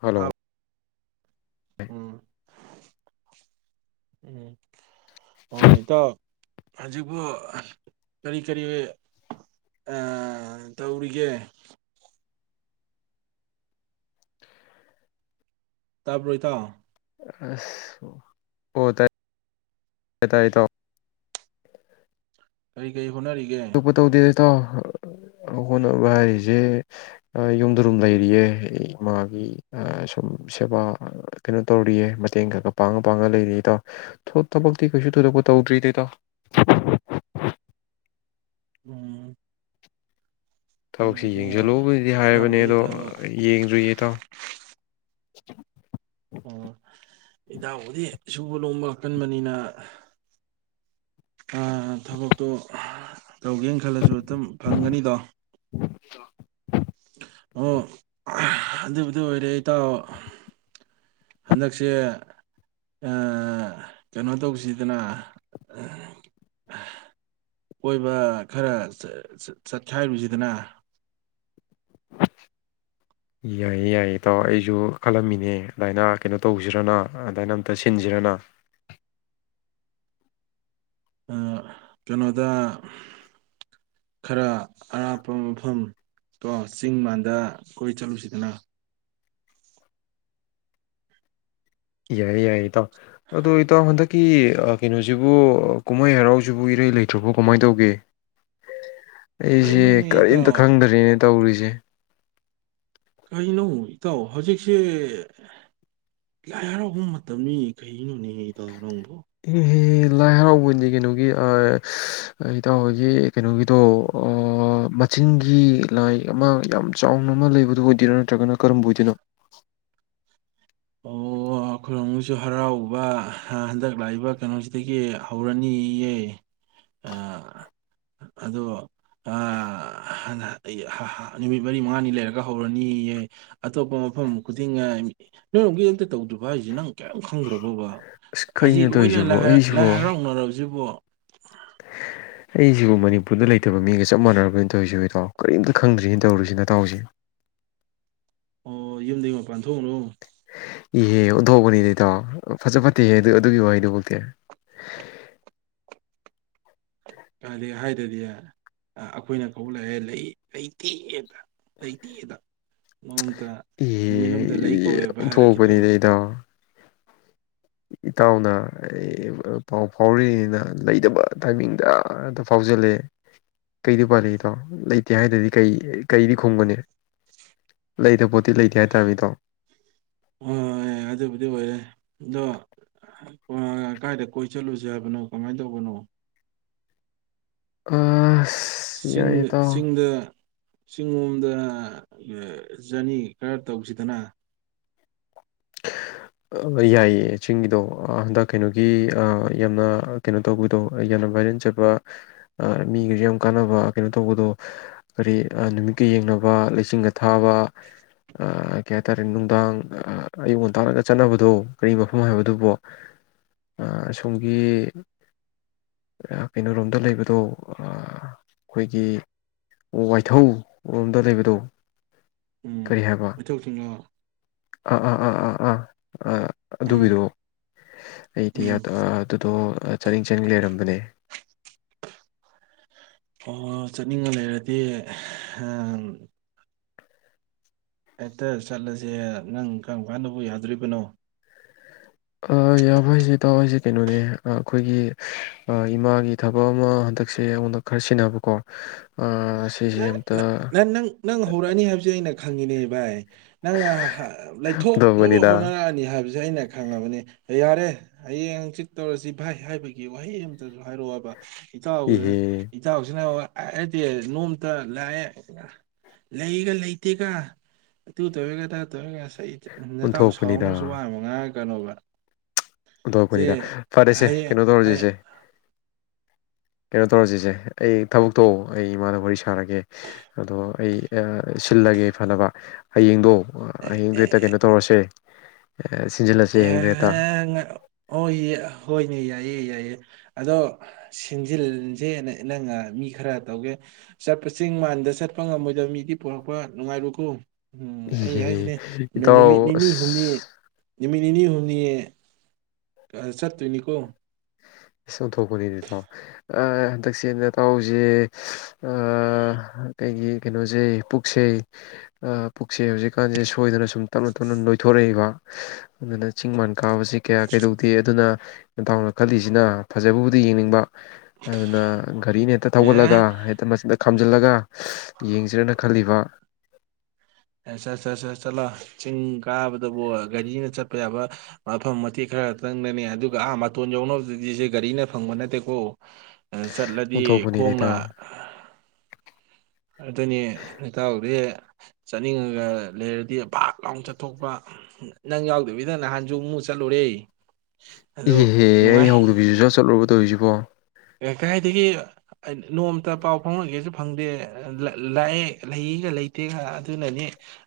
Hello ꯇꯥꯕ ꯎꯝ ꯎꯝ ꯑꯥ ꯏꯇꯥꯎ ꯍꯧꯖꯤꯛꯄꯨ ꯀꯔꯤ ꯀꯔꯤ ꯇꯧꯔꯤꯒꯦ ꯇꯥꯕ꯭ꯔꯣ ꯢꯇꯥꯎ ꯑꯁ ꯍꯣ ꯇꯥꯔꯦ ꯇꯥꯔꯦ ꯢꯇꯥꯎ ꯀꯔꯤ ꯀꯔꯤ ꯍꯣꯠꯅꯔꯤꯒꯦ ꯏꯇꯥꯎ ꯍꯣꯠꯅꯕ ꯍꯥꯏꯖꯦ ꯌꯨꯝꯗ ꯗꯨꯝ ꯂꯩꯔꯤꯌꯦ꯫ ꯏꯃꯥꯒꯤ ꯁꯨꯝ ꯁꯦꯕꯥ ꯀꯩꯅꯣ ꯇꯧꯔꯤꯌꯦ ꯃꯇꯦꯡ ꯈꯔ ꯈꯔ ꯄꯥꯡꯉ ꯄꯥꯡꯉ ꯂꯩꯔꯤꯌꯦ ꯏꯇꯥꯎ꯫ ꯊꯕꯛꯇꯤ ꯀꯩꯁꯨ ꯊꯣꯏꯗꯣꯛꯄ ꯇꯧꯗ꯭ꯔꯤꯗ ꯏꯇꯥꯎ꯫ ꯎꯝ ꯊꯕꯛꯁꯤ ꯑꯗꯨꯕꯨꯗꯤ ꯌꯦꯡꯖꯜꯂꯨꯕꯨꯗꯤ ꯍꯥꯏꯔꯕꯅꯦ ꯏꯇꯥꯎꯕꯨꯗꯤ ꯑꯗꯣ ꯊꯕꯛ ꯌꯦꯡꯗ꯭ꯔꯤꯌꯦ ꯏꯇꯥꯎ [inaudible] ꯑꯣ ꯢꯇꯥꯎꯕꯨꯗꯤ ꯁꯨꯕ ꯅꯣꯝꯕ ꯀꯟꯕꯅꯤꯅ ꯊꯕꯛꯇꯣ ꯇꯧꯒꯦꯅ ꯈꯜꯂꯁꯨ ꯑꯗꯨꯝ ꯐꯪꯒꯅꯤꯗꯣ [inaudible] ꯑꯣ ꯑꯗꯨꯕꯨꯗꯨ ꯑꯣꯏꯔꯦ ꯏꯇꯥꯎ ꯍꯟꯗꯛꯁꯦ ꯀꯩꯅꯣ ꯇꯧꯁꯤꯗꯅ ꯀꯣꯏꯕ ꯈꯔ ꯆꯠꯈꯥꯏꯔꯨꯁꯤꯗꯅ ꯌꯥꯏꯌꯦ ꯌꯥꯏꯌꯦ ꯏꯇꯥꯎꯑꯣ ꯑꯩꯁꯨ ꯈꯜꯂꯝꯃꯤꯅꯦ ꯑꯗꯨꯃꯥꯏꯅ ꯀꯩꯅꯣ ꯇꯧꯁꯤꯔꯅ ꯑꯗꯨꯃꯥꯏꯅ ꯑꯝꯇ ꯁꯤꯟꯁꯤꯔꯅ ꯀꯩꯅꯣꯗ ꯈꯔ ꯑꯔꯥꯞꯄ ꯃꯐꯝ ꯀꯣ ꯆꯤꯡ ꯃꯥꯟꯗ ꯀꯣꯏ ꯆꯠꯂꯨꯁꯤꯗꯅ ꯌꯥꯏꯌꯦ ꯌꯥꯏꯌꯦ ꯏꯇꯥꯎ ꯑꯗꯣ ꯏꯇꯥꯎ ꯍꯟꯗꯛꯀꯤ ꯀꯩꯅꯣꯁꯤꯕꯨ ꯀꯨꯝꯍꯩ ꯍꯔꯥꯎꯁꯤꯕꯨ ꯏꯔꯩ ꯂꯩꯇ꯭ꯔꯕꯣ ꯀꯃꯥꯏꯅ ꯇꯧꯒꯦ ꯑꯩꯁꯦ ꯀꯩꯅꯣꯅꯦ ꯏꯇꯥꯎ ꯀꯔꯤꯝꯇ ꯈꯪꯗꯔꯤꯅꯦ ꯇꯧꯔꯤꯁꯦ [inaudible] ꯀꯩꯅꯣ ꯏꯇꯥꯎ ꯍꯧꯖꯤꯛꯁꯦ ꯂꯥꯏ ꯍꯔꯥꯎꯕ ꯃꯇꯝꯅꯤ ꯀꯅꯣꯅꯦ ꯏꯇꯥꯎ ꯅꯪꯕꯣ ꯑꯦꯍꯦꯍꯦ ꯂꯥꯏ ꯍꯔꯥꯎꯕꯅꯤ ꯀꯩꯅꯣꯒꯤ ꯏꯇꯥꯎꯍꯣꯏꯒꯤ ꯀꯩꯅꯣꯒꯤꯗꯣ ꯃꯆꯤꯟꯒꯤ ꯂꯥꯏ ꯑꯃ ꯌꯥꯝ ꯆꯥꯎꯅ ꯑꯃ ꯂꯩꯕꯗꯨ ꯑꯣꯏꯗꯣꯏꯔꯣ ꯅꯠꯇ꯭ꯔꯒꯅ ꯀꯔꯝꯕ ꯑꯣꯏꯗꯣꯏꯅꯣ ꯑꯣ ꯑꯩꯈꯣꯏꯔꯣꯝꯒꯤꯁꯨ ꯍꯔꯥꯎꯕ ꯍꯟꯗꯛ ꯂꯥꯛꯏꯕ ꯀꯩꯅꯣꯁꯤꯗꯒꯤ ꯍꯧꯔꯅꯤꯌꯦ ꯑꯗꯣ ꯅꯨꯃꯤꯠ ꯃꯔꯤ ꯃꯉꯥꯅꯤ ꯂꯩꯔꯒ ꯍꯧꯔꯅꯤꯌꯦ ꯑꯇꯣꯞꯄ ꯃꯐꯝ ꯈꯨꯗꯤꯡꯅ ꯅꯪ ꯑꯃꯨꯛ ꯑꯝꯛꯇ ꯇꯧꯗꯕ ꯍꯥꯏꯁꯁꯤ ꯅꯪ ꯀꯌꯥꯝ ꯈꯪꯗꯔꯕꯣ ꯑꯗꯨꯒ ꯑꯁ ꯑꯁꯤ ꯀꯩꯅꯣ ꯂꯣꯏꯅ ꯇꯧꯔꯤꯁꯤꯕꯣ ꯂꯥꯏ ꯑꯩꯁꯤꯕꯣ ꯍꯔꯥꯎꯅꯔꯕꯁꯤꯕꯣ ꯑꯩꯁꯤꯕꯨ ꯃꯅꯤꯄꯨꯔꯗ ꯂꯩꯇꯕ ꯃꯤꯒ ꯆꯞ ꯃꯥꯟꯅꯔꯕꯅꯤꯅ ꯇꯧꯔꯤꯁꯤ ꯏꯇꯥꯎ ꯀꯔꯤꯝꯇ ꯈꯪꯗ꯭ꯔꯤꯅ ꯇꯧꯔꯨꯁꯤ ꯅꯇꯥꯎꯁꯦ ꯑꯣ ꯌꯨꯝꯗꯒꯤ ꯃꯄꯥꯟ ꯊꯣꯛꯎꯅꯨ ꯏꯍꯦ ꯑꯣꯟꯊꯣꯛꯄꯅꯤꯗ ꯏꯇꯥꯎ ꯐꯖ ꯐꯠꯇꯦꯍꯦ ꯑꯗꯨ ꯑꯗꯨꯒꯤ ꯋꯥꯍꯩꯗꯨꯃꯛꯇꯤ ꯀꯗꯤ ꯍꯥꯏꯗꯗꯤ ꯑꯩꯈꯣꯏꯅ ꯀꯧꯕ ꯂꯥꯛꯏ ꯂꯩꯇꯦꯗ ꯂꯩꯇꯦꯗ ꯅꯣꯡꯃꯇ ꯅꯨꯃꯤꯠ ꯏꯍꯦ ꯑꯃꯗ ꯂꯩ ꯀꯧꯋꯦꯕ ꯍꯥꯏꯔꯛꯈꯤꯗ꯭ꯔꯕ ꯑꯣꯟꯊꯣꯛꯄꯅꯤꯗ ꯏꯇꯥꯎ ꯏꯇꯥꯎꯅ ꯄꯥꯎ ꯐꯥꯎꯔꯤꯔꯤꯅꯤꯅ ꯂꯩꯇꯕ ꯇꯥꯏꯃꯤꯡꯗ ꯑꯝꯇ ꯐꯥꯎꯖꯜꯂꯦ ꯀꯩꯗꯤ ꯎꯄꯥꯏꯂꯩ ꯏꯇꯥꯎ ꯂꯩꯇꯦ ꯍꯥꯏꯗꯗꯤ ꯀꯩ ꯀꯩꯗꯤ ꯈꯨꯝꯕꯅꯤ ꯂꯩꯇꯕ ꯄꯣ ꯍꯣꯍꯣꯏ ꯑꯗꯨꯕꯨꯗꯤ ꯑꯣꯏꯔꯦ ꯑꯗꯣ ꯀꯥꯏꯗ ꯀꯣꯏ ꯆꯠꯂꯨꯁꯦ ꯍꯥꯏꯕꯅꯣ ꯀꯃꯥꯏꯅ ꯇꯧꯕꯅꯣ ꯑ ꯆꯤꯡꯗ ꯆꯤꯡꯗ ꯆꯤꯡꯂꯣꯝꯗ ꯖꯔꯅꯤ ꯈꯔ ꯇꯧꯁꯤꯗꯅ ꯌꯥꯏꯌꯦꯦ ꯆꯤꯡꯒꯤꯗꯣ ꯍꯟꯗꯛ ꯀꯩꯅꯣꯒꯤ ꯌꯥꯝꯅ ꯀꯩꯅꯣ ꯇꯧꯕꯗꯣ ꯌꯥꯝꯅ ꯚꯥꯏꯔꯦꯟꯆꯠꯕ ꯃꯤꯒꯁꯨ ꯌꯥꯝ ꯀꯥꯟꯅꯕ ꯀꯩꯅꯣ ꯇꯧꯕꯗꯣ ꯀꯔꯤ ꯅꯨꯃꯤꯠꯀ ꯌꯦꯡꯅꯕ ꯂꯩꯆꯤꯟꯒ ꯊꯥꯕ ꯀꯩ ꯍꯥꯏꯇꯥꯥꯔꯦ ꯅꯨꯡꯗꯥꯡ ꯑꯌꯨꯛꯉꯟ ꯇꯥꯒ ꯆꯠꯅꯕꯗꯣ ꯀꯔꯤ ꯃꯐꯝ ꯍꯥꯏꯕꯗꯨꯕꯣ ꯑꯁꯣꯝꯒꯤ ꯀꯩꯅꯣꯔꯣꯝꯗ ꯂꯩꯕꯗꯣ ꯑꯩꯈꯣꯏꯒꯤ ꯋꯥꯏꯊꯧꯔꯣꯝꯗ ꯂꯩꯕꯗꯣ ꯎꯝ ꯃꯊꯧꯁꯤꯡꯉꯣ ꯎꯝ ꯎꯝ ꯎꯝ ꯎꯝ ꯎꯝ ꯑꯥ ꯑꯗꯨꯒꯤꯗꯣ ꯑꯩꯗꯤ ꯎꯝ ꯑꯗꯨꯗꯣ ꯆꯥꯅꯤꯡ ꯆꯥꯅꯤꯡ ꯂꯩꯔꯝꯕꯅꯦ ꯑꯣ ꯆꯠꯅꯤꯡꯉ ꯂꯩꯔꯗꯤ ꯍꯦꯛꯇ ꯆꯠꯂꯁꯦ ꯅꯪ ꯀꯔꯝ ꯀꯥꯟꯗꯕꯨ ꯌꯥꯗꯣꯔꯤꯕꯅꯣ ꯌꯥꯕ ꯍꯥꯏꯁꯦ ꯏꯇꯥꯎ ꯀꯩꯅꯣꯅꯦ ꯑꯩꯈꯣꯏꯒꯤ ꯏꯃꯥꯒꯤ ꯊꯕꯛ ꯑꯃ ꯍꯟꯗꯛꯁꯦ ꯑꯩꯉꯣꯟꯗ ꯈꯔ ꯁꯤꯟꯅꯕꯀꯣ ꯁꯤꯁꯦ ꯅ ꯑꯝꯇ ꯅ ꯅꯪ ꯅꯪ ꯍꯧꯔꯛꯑꯅꯤ ꯍꯥꯏꯕꯁꯦ ꯑꯩꯅ ꯈꯪꯉꯤꯅꯦꯕꯥꯏ ꯅꯪꯅ ꯂꯩꯊꯣꯛꯅꯕ ꯇꯧꯕꯅꯤꯗ ꯍꯣꯠꯅꯔꯛꯑꯅꯤ ꯍꯥꯏꯕꯁꯦ ꯑꯩꯅ ꯑꯩ ꯈꯪꯉꯕꯅꯤ ꯌꯥꯔꯦ ꯍꯌꯦꯡ ꯍꯪꯆꯤꯠ ꯇꯧꯔꯁꯤ ꯚꯥꯏ ꯍꯥꯏꯕꯒꯤ ꯋꯥꯍꯩ ꯑꯃꯝꯇꯁꯨ ꯍꯥꯏꯔꯛꯑꯣꯕ ꯏꯇꯥꯎ ꯏꯍꯦ ꯏꯇꯥꯎꯖꯤꯅꯕ ꯗꯤ ꯅꯣꯡ ꯑ ꯂꯥꯛꯑꯦ ꯂꯩꯒ ꯂꯩꯇꯦꯒ ꯑꯗꯨ ꯇꯧꯔꯦꯑꯗꯥ ꯇꯧꯔꯦꯒ ꯅꯇꯥꯎ ꯑꯣꯟꯊꯣꯛꯄꯅꯤꯗ ꯁꯥꯎꯔꯛꯅꯕꯁꯨ ꯋꯥ ꯑꯃ ꯉꯥꯏꯔ ꯀꯅꯕ ꯊꯣꯛꯣꯛꯛꯄꯅꯤꯗ ꯐꯔꯦꯁꯦ ꯀꯩꯅꯣ ꯑꯩ- ꯇꯧꯔꯁꯤꯁꯦ ꯀꯩꯅꯣ ꯇꯧꯔꯁꯤꯁꯦ ꯑꯩ ꯊꯕꯛ ꯊꯣꯛꯣꯑꯣ ꯑꯩ ꯏꯃꯥꯅ ꯋꯥꯔꯤ ꯁꯦ ꯊꯥꯔꯒꯦ ꯑꯗꯣ ꯑꯩ ꯁꯤꯜꯂꯒꯦ ꯐꯅꯕ ꯍꯌꯦꯡꯗꯣ ꯑꯣ ꯑꯍꯤꯡꯗꯨ ꯍꯦꯛꯇ ꯀꯩꯅꯣ ꯇꯧꯔꯁꯦ ꯑ ꯁꯤꯟꯖꯤꯜꯂꯁꯦ ꯍꯌꯦꯡꯗꯣ ꯍꯦꯛꯇ ꯍ ꯑꯣꯏ ꯍꯣꯏꯅꯦ ꯌꯥꯏꯌꯦ ꯌꯥꯏꯌꯦ ꯑꯗꯣ ꯁꯤꯟꯖꯤꯟꯁꯦꯅ ꯅꯪ ꯃꯤ ꯈꯔ ꯇꯧꯒꯦ ꯆꯠꯄ ꯆꯤꯡ ꯃꯥꯟꯗ ꯆꯠꯄ ꯉꯝꯃꯣꯏꯗꯕ ꯃꯤꯗꯤ ꯄꯔꯛꯄ ꯅꯨꯡꯉꯥꯏꯔꯨꯀꯣ ꯎꯝ ꯑꯩ ꯏꯍꯦ ꯍꯥꯏꯁꯤꯅꯦ ꯏꯇꯥꯎ ꯅꯨꯃꯤꯠ ꯅꯤꯅꯤ ꯍꯨꯝꯅꯤ ꯅꯤꯅꯤ ꯍꯨꯝꯅꯤ ꯆꯠ ꯇꫭꯏꯅꯤꯀꯣ ꯑꫭꯟꯊꯣꯛꯄꯅꯤꯅꯦ ꯇꯥꯎ ꯍꯟꯗꯛꯁꯦ ꯅꯇꯥꯎꯁꯦ ꯑꯩꯩꯒꯤ ꯀꯩꯅꯣꯁꯦ ꯄꯨꯛꯁꯩ ꯄꯨꯛꯁꯩ ꯍꯧꯖꯤꯛꯀꯥꯟꯁꯦ ꯁꯣꯏꯗꯅ ꯁꯨꯝ ꯇꯞꯅ ꯇꯞꯅ ꯅꯣꯏꯊꯣꯔꯛꯏꯕ ꯑꯗꯨꯅ ꯆꯤꯡ ꯃꯥꯟ ꯀꯥꯕꯁꯤ ꯀꯌꯥ ꯀꯩꯗꯧꯗꯦ ꯑꯗꯨꯅ ꯅꯇꯥꯎꯅ ꯈꯜꯂꯤꯁꯤ ꯁꯤꯅ ꯐꯖꯕꯕꯨꯗꯤ ꯌꯦꯡꯅꯤꯡꯕ ꯑꯗꯨꯅ ꯒꯥꯔꯤꯅ ꯍꯦꯛꯇ ꯊꯧꯒꯠꯂꯒ ꯍꯦꯛꯇ ꯃꯗ ꯊꯝꯖꯤꯜꯂꯒ ꯌꯦꯡꯁꯤꯔꯅ ꯈꯜꯂꯤꯕ ꯑꯦ ꯆꯠ ꯆꯠ ꯆꯠ ꯆꯠꯂꯣ ꯆꯤꯡ ꯀꯥꯕꯗꯕꯨ ꯒꯥꯔꯤꯅ ꯆꯠꯄ ꯌꯥꯕ ꯃꯐꯝ ꯃꯇꯦꯛ ꯈꯔꯇꯪꯅꯅꯦ ꯑꯗꯨꯒ ꯑꯥ ꯃꯇꯣꯟ ꯌꯧꯅꯕꯗꯗꯤꯁꯦ ꯒꯥꯔꯤꯅ ꯐꯪꯕ ꯅꯠꯇꯦꯀꯣ ꯆꯠꯂꯗꯤ ꯑꯣꯟꯊꯣꯛꯄꯅꯤꯅꯦ ꯈꯣꯡꯅ ꯏꯇꯥꯎ ꯑꯗꯨꯅꯤ ꯍꯇꯥꯎꯗꯤ ꯆꯠꯅꯤꯡꯉꯒ ꯂꯩꯔꯗꯤ ꯄꯥꯛ ꯂꯥꯎꯅ ꯆꯠꯊꯣꯛꯄ ꯅꯪ ꯌꯥꯎꯗꯕꯤꯗꯪ ꯅꯍꯥꯟꯁꯨ ꯑꯃꯨꯛ ꯆꯠꯂꯨꯔꯦ ꯑꯗꯣ ꯏꯍꯦꯍꯦꯍꯦ ꯑꯩ ꯅꯨꯡꯉꯥꯏ ꯌꯥꯎꯕꯤꯁꯨ ꯆꯠ ꯆꯠꯂꯨꯔ ꯍꯥꯏꯔꯤꯁꯤ [unintelligible] ꯀꯗꯥꯥꯏꯗꯒꯤ ꯅꯣꯡꯃꯇ ꯄꯥꯎ ꯐꯪꯍꯟꯒꯦꯁꯨ ꯐꯪꯗꯦ ꯂꯥꯛꯑꯦ ꯂꯩꯒ ꯂꯩꯇꯦꯒ ꯑꯗꯨꯅꯅꯤ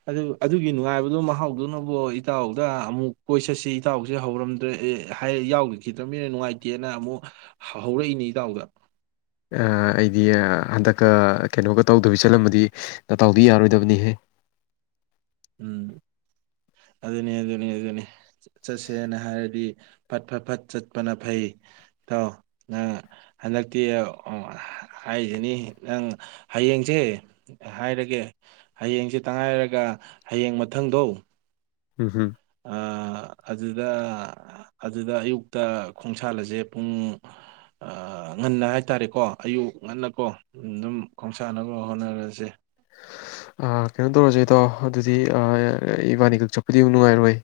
ꯑꯗꯨ ꯑꯗꯨꯒꯤ ꯅꯨꯡꯉꯥꯏꯕꯗꯨꯣ ꯃꯍꯥꯎꯗꯨꯅꯕꯨ ꯏꯇꯥꯎꯗ ꯑꯃꯨꯛ ꯀꯣꯏ ꯆꯠꯁꯤ ꯏꯇꯥꯎꯁꯦ ꯍꯧꯔꯝꯗ꯭ꯔꯦ ꯌꯥꯎꯈꯤꯈꯤꯗ꯭ꯔꯕꯅꯤꯅ ꯅꯨꯡꯉꯥꯏꯇꯦꯅ ꯑꯃꯨꯛ ꯍꯧꯔꯛꯏꯅꯦ ꯏꯇꯥꯎꯗ ꯑꯩꯗꯤ ꯍꯟꯗꯛꯀ ꯀꯩꯅꯣꯒ ꯇꯧꯗꯕꯤ ꯆꯠꯂꯝꯃꯗꯤ ꯇꯥꯎꯗꯤ ꯌꯥꯔꯣꯏꯗꯕꯅꯤꯍꯦ ꯎꯝ ꯑꯗꯨꯅꯤ ꯑꯗꯨꯅꯤ ꯑꯗꯨꯅꯤ ꯆꯠꯁꯦꯅ ꯍꯥꯏꯔꯗꯤ ꯐꯠ ꯐꯠ ꯐꯠ ꯆꯠꯄꯅ ꯐꯩ ꯇꯥꯎ ꯅꯪ ꯍꯟꯗꯛꯇꯤ ꯍꯥꯏꯁꯤꯅꯤ ꯅꯪ ꯍꯌꯦꯡꯁꯦ ꯍꯥꯏꯔꯒꯦ ꯍꯌꯦꯡꯁꯦ ꯇꯉꯥꯏꯔꯒ ꯍꯌꯦꯡ ꯃꯊꯪꯗꯣ ꯍꯝ ꯍꯝ ꯑꯗꯨꯗ ꯑꯗꯨꯗ ꯑꯌꯨꯛꯇ ꯈꯣꯡꯁꯥꯜꯂꯁꯦ ꯄꯨꯡ ꯉꯟꯅ ꯍꯥꯏꯇꯥꯔꯦꯀꯣ ꯑꯌꯨꯛ ꯉꯟꯅꯀꯣ ꯑꯗꯨꯝ ꯈꯣꯡꯁꯥꯟꯅꯕ ꯍꯣꯠꯅꯔꯁꯦ ꯀꯩꯅꯣ ꯇꯧꯔꯁꯦꯗꯣ ꯑꯗꯨꯗꯤ ꯏꯕꯥꯅꯤꯒꯛ ꯆꯠꯄꯗꯤ ꯅꯨꯡꯉꯥꯏꯔꯣꯏ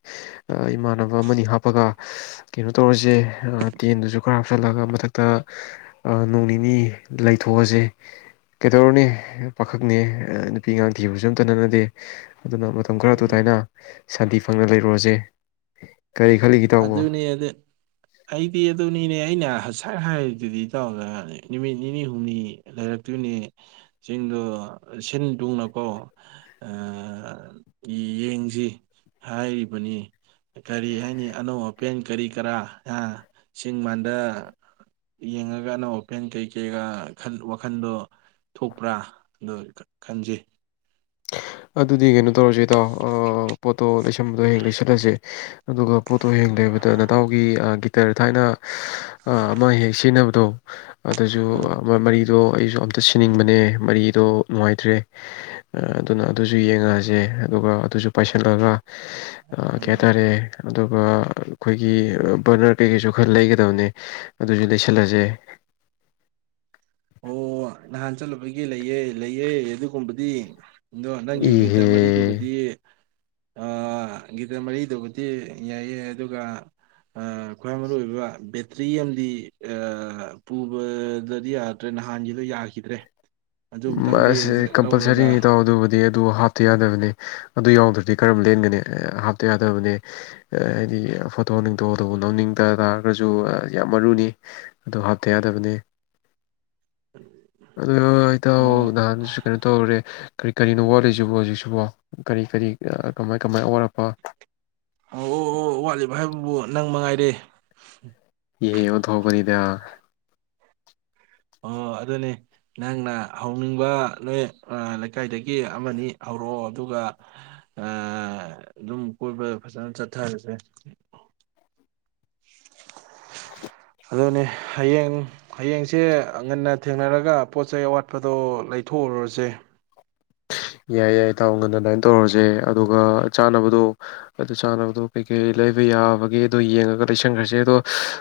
ꯏꯃꯥꯟꯅꯕ ꯑꯃꯅꯤ ꯍꯥꯞꯄꯒ ꯀꯩꯅꯣ ꯇꯧꯔꯁꯦ ꯇꯦꯟꯗꯨꯁꯨ ꯈꯔ ꯍꯥꯞꯆꯤꯜꯂꯒ ꯃꯊꯛꯇ ꯅꯣꯡ ꯅꯤꯅꯤ ꯂꯩꯊꯣꯛꯑꯁꯦ ꯀꯩꯗꯧꯔꯅꯦ ꯄꯥꯈ ꯅꯦ ꯅꯨꯄꯤ ꯑꯉꯥꯡ ꯊꯤꯕꯁꯨ ꯑꯝꯇꯅꯅꯗꯦ ꯑꯗꯨꯅ ꯃꯇꯝ ꯈꯔ ꯑꯗꯨ ꯎꯝ ꯇꯥꯏꯅ ꯁꯥꯟꯇꯤ ꯐꯪꯅ ꯂꯩꯔꯨꯔꯁꯦ ꯀꯔꯤ ꯈꯜꯂꯤꯒꯦ ꯏꯇꯥꯎꯕꯣ ꯑꯗꯨꯅꯦ ꯑ ꯑꯗꯨ ꯑꯩꯗꯤ ꯑꯗꯨꯅꯤꯅꯦ ꯑꯅ ꯉꯁꯥꯏ ꯍꯥꯏꯔꯤꯗꯨꯗꯤ ꯇꯧꯔꯒ ꯅꯨꯃꯤꯠ ꯅꯤꯅꯤ ꯍꯨꯝꯅꯤ ꯂꯩꯔꯛꯇꯣꯏꯅꯦ ꯆꯤꯡꯗꯣ ꯁꯤꯟ ꯊꯨꯡꯅꯀꯣ ꯌꯦꯡꯁꯤ ꯍꯥꯏꯔꯤꯕꯅꯤ ꯀꯔꯤ ꯍꯥꯏꯅꯤ ꯑꯅꯧ ꯑꯄꯦꯟ ꯀꯔꯤ ꯀꯔꯥ ꯆꯤꯡ ꯃꯥꯟꯗ ꯌꯦꯡꯉꯒ ꯑꯅꯧ ꯑꯄꯦꯟ ꯀꯩ ꯀꯩꯒ ꯋꯥꯈꯟꯗꯣ ꯊꯣꯛꯄ꯭ꯔꯥ ꯑ ꯈꯟꯖꯩ ꯑꯗꯨꯗꯤ ꯀꯩꯅꯣ ꯇꯧꯔꯁꯦ ꯣꯠꯇꯣ ꯁꯕꯗꯣ ꯍꯌꯦꯡ ꯂꯩꯁꯜꯂꯁꯦ ꯑꯗꯨꯒ ꯄꯣꯠꯇꯣ ꯍꯌꯦꯡ ꯂꯩꯕꯗ ꯅꯇꯎꯒꯤ ꯒꯤꯇꯔ ꯊꯥꯏꯅ ꯑꯃ ꯍꯦꯛ ꯁꯤꯖꯤꯟꯅꯕꯗꯣ ꯑꯗꯨꯁꯨ ꯑꯪ ꯃꯔꯤꯗꯣ ꯑꯩꯁꯨ ꯑꯝꯇ ꯁꯤꯅꯤꯡꯕꯅꯦ ꯃꯔꯤꯗꯣ ꯅꯨꯡꯉꯥꯏꯇ꯭ꯔꯦ ꯑꯗꯨꯅ ꯑꯗꯨꯁꯨ ꯌꯦꯡꯉꯛꯑꯁꯦ ꯑꯗꯨꯒ ꯑꯗꯨꯁꯨ ꯄꯥꯏꯁꯤꯜꯂꯒ ꯑ ꯎꯝ ꯀꯦꯇꯥꯔꯦ ꯑꯗꯨꯒ ꯑꯩꯈꯣꯏꯒꯤ ꯕꯔꯅꯔ ꯀꯩꯀꯩꯁꯨ ꯈꯔ ꯂꯩꯒꯗꯕꯅꯦ ꯑꯗꯨꯁꯨ ꯂꯩꯁꯜꯂꯁꯦ ꯑꯣ ꯅꯍꯥꯟ ꯆꯠꯂꯨꯕꯒꯤ ꯂꯩꯑꯦ ꯂꯩꯌꯦꯦ ꯑꯗꯨꯒꯨꯝꯕꯗꯤ ꯑꯗꯣ ꯅꯪꯒꯤ ꯒꯤꯇ ꯏꯍꯦ ꯃꯔꯤꯗꯨꯕꯨꯗꯤ ꯒꯤꯇꯔ ꯃꯔꯤꯗꯨꯕꯨꯗꯤ ꯌꯥꯏꯑ ꯑꯗꯨꯒ ꯈ꯭ꯋꯥꯏ ꯃꯔꯨ ꯑꯣꯏꯕ ꯕꯦꯇ꯭ꯔꯤ ꯑꯃꯗꯤ ꯄꯨꯕꯗꯗꯤ ꯌꯥ ꯅꯠꯇ꯭ꯔꯦ ꯅꯍꯥꯟꯒꯤꯗꯣ ꯌꯥꯈꯤꯗ꯭ꯔꯦ ꯑꯗꯨ ꯑꯃꯨꯛꯇꯪꯗꯤ ꯁ ꯂꯧꯔꯒ ꯀꯝꯄꯜꯁꯔꯤꯅꯤ ꯇꯧ ꯑꯗꯨꯕꯨꯗꯤ ꯑꯗꯨ ꯍꯥꯞꯇ ꯌꯥꯗꯕꯅꯦ ꯑꯗꯨ ꯌꯥꯎꯗ꯭ꯔꯗꯤ ꯀꯔꯝ ꯂꯦꯟꯒꯅꯤ ꯍꯥꯞꯇ ꯌꯥꯗꯕꯅꯦ ꯍꯥꯏꯗꯤ ꯐꯣꯇꯣ ꯅꯤꯡꯇꯣꯇꯧꯕ ꯅ ꯂꯧꯅꯤꯡꯗ ꯇꯥꯔꯒꯁꯨ ꯌꯥꯝ ꯃꯔꯨꯅꯤ ꯑꯗꯨ ꯍꯥꯞꯇ ꯌꯥꯗꯕꯅꯦ ꯑ ꯑꯧ ꯑꯣ ꯅꯍꯥꯟꯁꯨ ꯀꯩꯅꯣ ꯇꯧꯔꯨꯔꯦ ꯀꯔꯤ ꯀꯔꯤꯅꯣ ꯋꯥꯠꯂꯤꯁꯤꯕꯣ ꯍꯧꯖꯤꯛꯁꯤꯕꯣ ꯀꯔꯤ ꯀꯔꯤ ꯀꯃꯥꯏ ꯀꯃꯥꯏ ꯑꯋꯥꯠꯄ ꯑꯣ ꯑꯣ ꯑꯣ ꯋꯥꯠꯂꯤꯕ ꯍꯥꯏꯕꯕꯨ ꯅꯪ ꯃꯉꯥꯏꯔꯦ ꯌꯦꯍ ꯑꯣꯗꯧꯕꯔꯤꯗ ꯑꯣ ꯑꯗꯨꯅꯦ ꯅꯪꯅ ꯍꯧꯅꯤꯡꯕ ꯅꯣꯏ ꯂꯩꯀꯥꯏꯗꯒꯤ ꯑꯃꯅꯤ ꯍꯧꯔꯛꯑꯣ ꯑꯗꯨꯒ ꯑꯗꯨꯝ ꯀꯣꯏꯕ ꯐꯖꯅ ꯆꯠꯊꯔꯁꯦ ꯑꯗꯨꯅꯦ ꯍꯌꯦꯡ ꯍꯌꯦꯡꯁꯦ ꯉꯟꯅ ꯊꯦꯡꯅꯔꯒ ꯄꯣꯠ ꯆꯩꯩ ꯑꯋꯥꯠꯄꯗꯣ ꯂꯩꯊꯣꯛꯎꯔꯨꯔꯁꯦ ꯌꯥꯏ ꯌꯥꯏ ꯊꯥꯎ ꯉꯟ ꯑꯗꯨꯃꯥꯏꯅ ꯇꯧꯔꯁꯦ ꯑꯗꯨꯒ ꯆꯥꯅꯕꯗꯣ ꯑꯗꯨ ꯆꯥꯅꯕꯗꯣ ꯀꯩꯀꯩ ꯂꯩꯕ ꯌꯥꯕꯒꯦ ꯑꯗꯣ ꯌꯦꯡꯉꯒ ꯂꯩꯁꯟꯈ꯭ꯔꯁꯦ ꯑꯗꯣ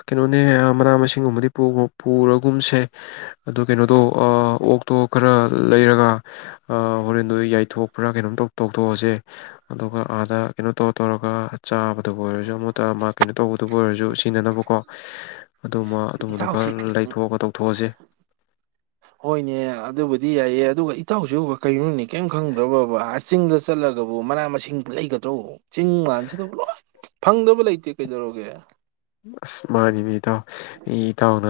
ꯀꯩꯅꯣꯅꯦ ꯃꯅꯥ ꯃꯁꯤꯡꯒꯨꯝꯕꯗꯤ ꯄꯨꯔꯒꯨꯝꯁꯦ ꯑꯗꯨ ꯀꯩꯅꯣꯗꯣ ꯑꯣꯛꯇꯣ ꯈꯔ ꯂꯩꯔꯒ ꯍꯣꯔꯦꯟꯗꯣ ꯌꯥꯏꯊꯣꯛꯄ꯭ꯔꯥ ꯀꯩꯅꯣꯝ ꯇꯧꯊꯣꯛꯑꯁꯦ ꯑꯗꯨꯒ ꯑꯥꯗ ꯀꯩꯅꯣ ꯇꯧꯔ ꯇꯧꯔꯒ ꯆꯥꯕꯗꯕꯨ ꯑꯣꯏꯔꯁꯨ ꯑꯃꯨꯠꯇ ꯃꯥ ꯀꯩꯅꯣ ꯇꯧꯕꯗꯨꯕꯨ ꯑꯣꯏꯔꯁꯨ ꯁꯤꯖꯤꯟꯅꯅꯕꯀꯣ ꯑꯗꯨꯃ ꯑꯗꯨꯝꯕꯗꯣ ꯈꯔ ꯏꯟꯁꯥꯎꯁꯤ ꯂꯩꯊꯣꯛꯑꯒ ꯇꯧꯊꯣꯛꯑꯁꯦ ꯍꯣꯏꯅꯦ ꯑꯗꯨꯕꯨꯗꯤ ꯌꯥꯏꯑ ꯑꯗꯨꯒ ꯏꯇꯥꯎꯁꯤ ꯀꯩꯅꯣꯅꯤ ꯀꯔꯤꯝ ꯈꯪꯗ꯭ꯔꯕꯕꯕꯥ ꯑꯁ ꯆꯤꯡꯗ ꯆꯠꯂꯒꯕꯨ ꯃꯅꯥ ꯃꯁꯤꯡ ꯂꯩꯒꯗ꯭ꯔꯣ ꯆꯤꯡ ꯃꯥꯟꯁꯤꯗꯕꯨ ꯂꯣꯏ ꯐꯪꯗꯕ ꯂꯩꯇꯦ ꯀꯩꯗꯧꯔꯒꯦ ꯑꯁ ꯃꯥꯅꯦꯅꯦ ꯏꯇꯥꯎ ꯑꯩ ꯏꯇꯥꯎꯅ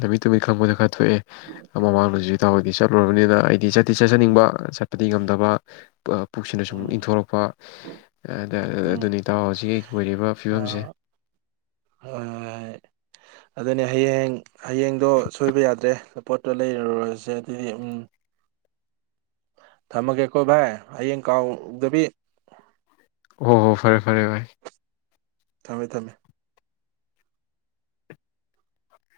ꯂꯝꯃꯤꯠ ꯇꯨꯃꯤꯠ ꯈꯪꯕꯗ ꯈꯔ ꯊꯣꯛꯑꯦ ꯃꯃꯥꯡꯗꯁꯨ ꯏꯇꯥꯎꯗꯤ ꯆꯠꯂꯨꯔꯕꯅꯤꯅ ꯑꯩꯗꯤ ꯆꯠꯇꯤ ꯆꯠꯆꯅꯤꯡꯕ ꯆꯠꯄꯗꯤ ꯉꯝꯗꯕ ꯄꯨꯛꯁꯤꯅ ꯁꯨꯝ ꯎꯝ ꯏꯪꯊꯣꯔꯛꯄ ꯎꯝ ꯑꯗꯨꯅꯤ ꯏꯇꯣ ꯍꯧꯁꯤꯛ ꯑꯩ ꯑꯣꯏꯣꯏꯔꯤꯕ ꯐꯤꯕꯝꯁꯦ ꯍꯣꯏꯣꯏ ꯑꯗꯨꯅꯦ ꯍꯌꯦꯡ ꯍꯌꯦꯡꯗꯣ ꯁꯣꯏꯕ ꯌꯥꯗ꯭ꯔꯦ ꯄꯣꯠꯇꯣ ꯂꯩꯔꯨꯔꯁꯦ ꯑꯗꯨꯗꯤ ꯎꯝ ꯊꯝꯃꯒꯦꯀꯣ ꯕꯥꯏ ꯑꯩꯌꯦꯡ ꯀꯥꯎꯗꯕꯤ ꯑꯣ ꯍꯣ ꯐꯔꯦ ꯐꯔꯦ ꯚꯥꯏ ꯊꯝꯃꯦ ꯊꯝꯃꯦ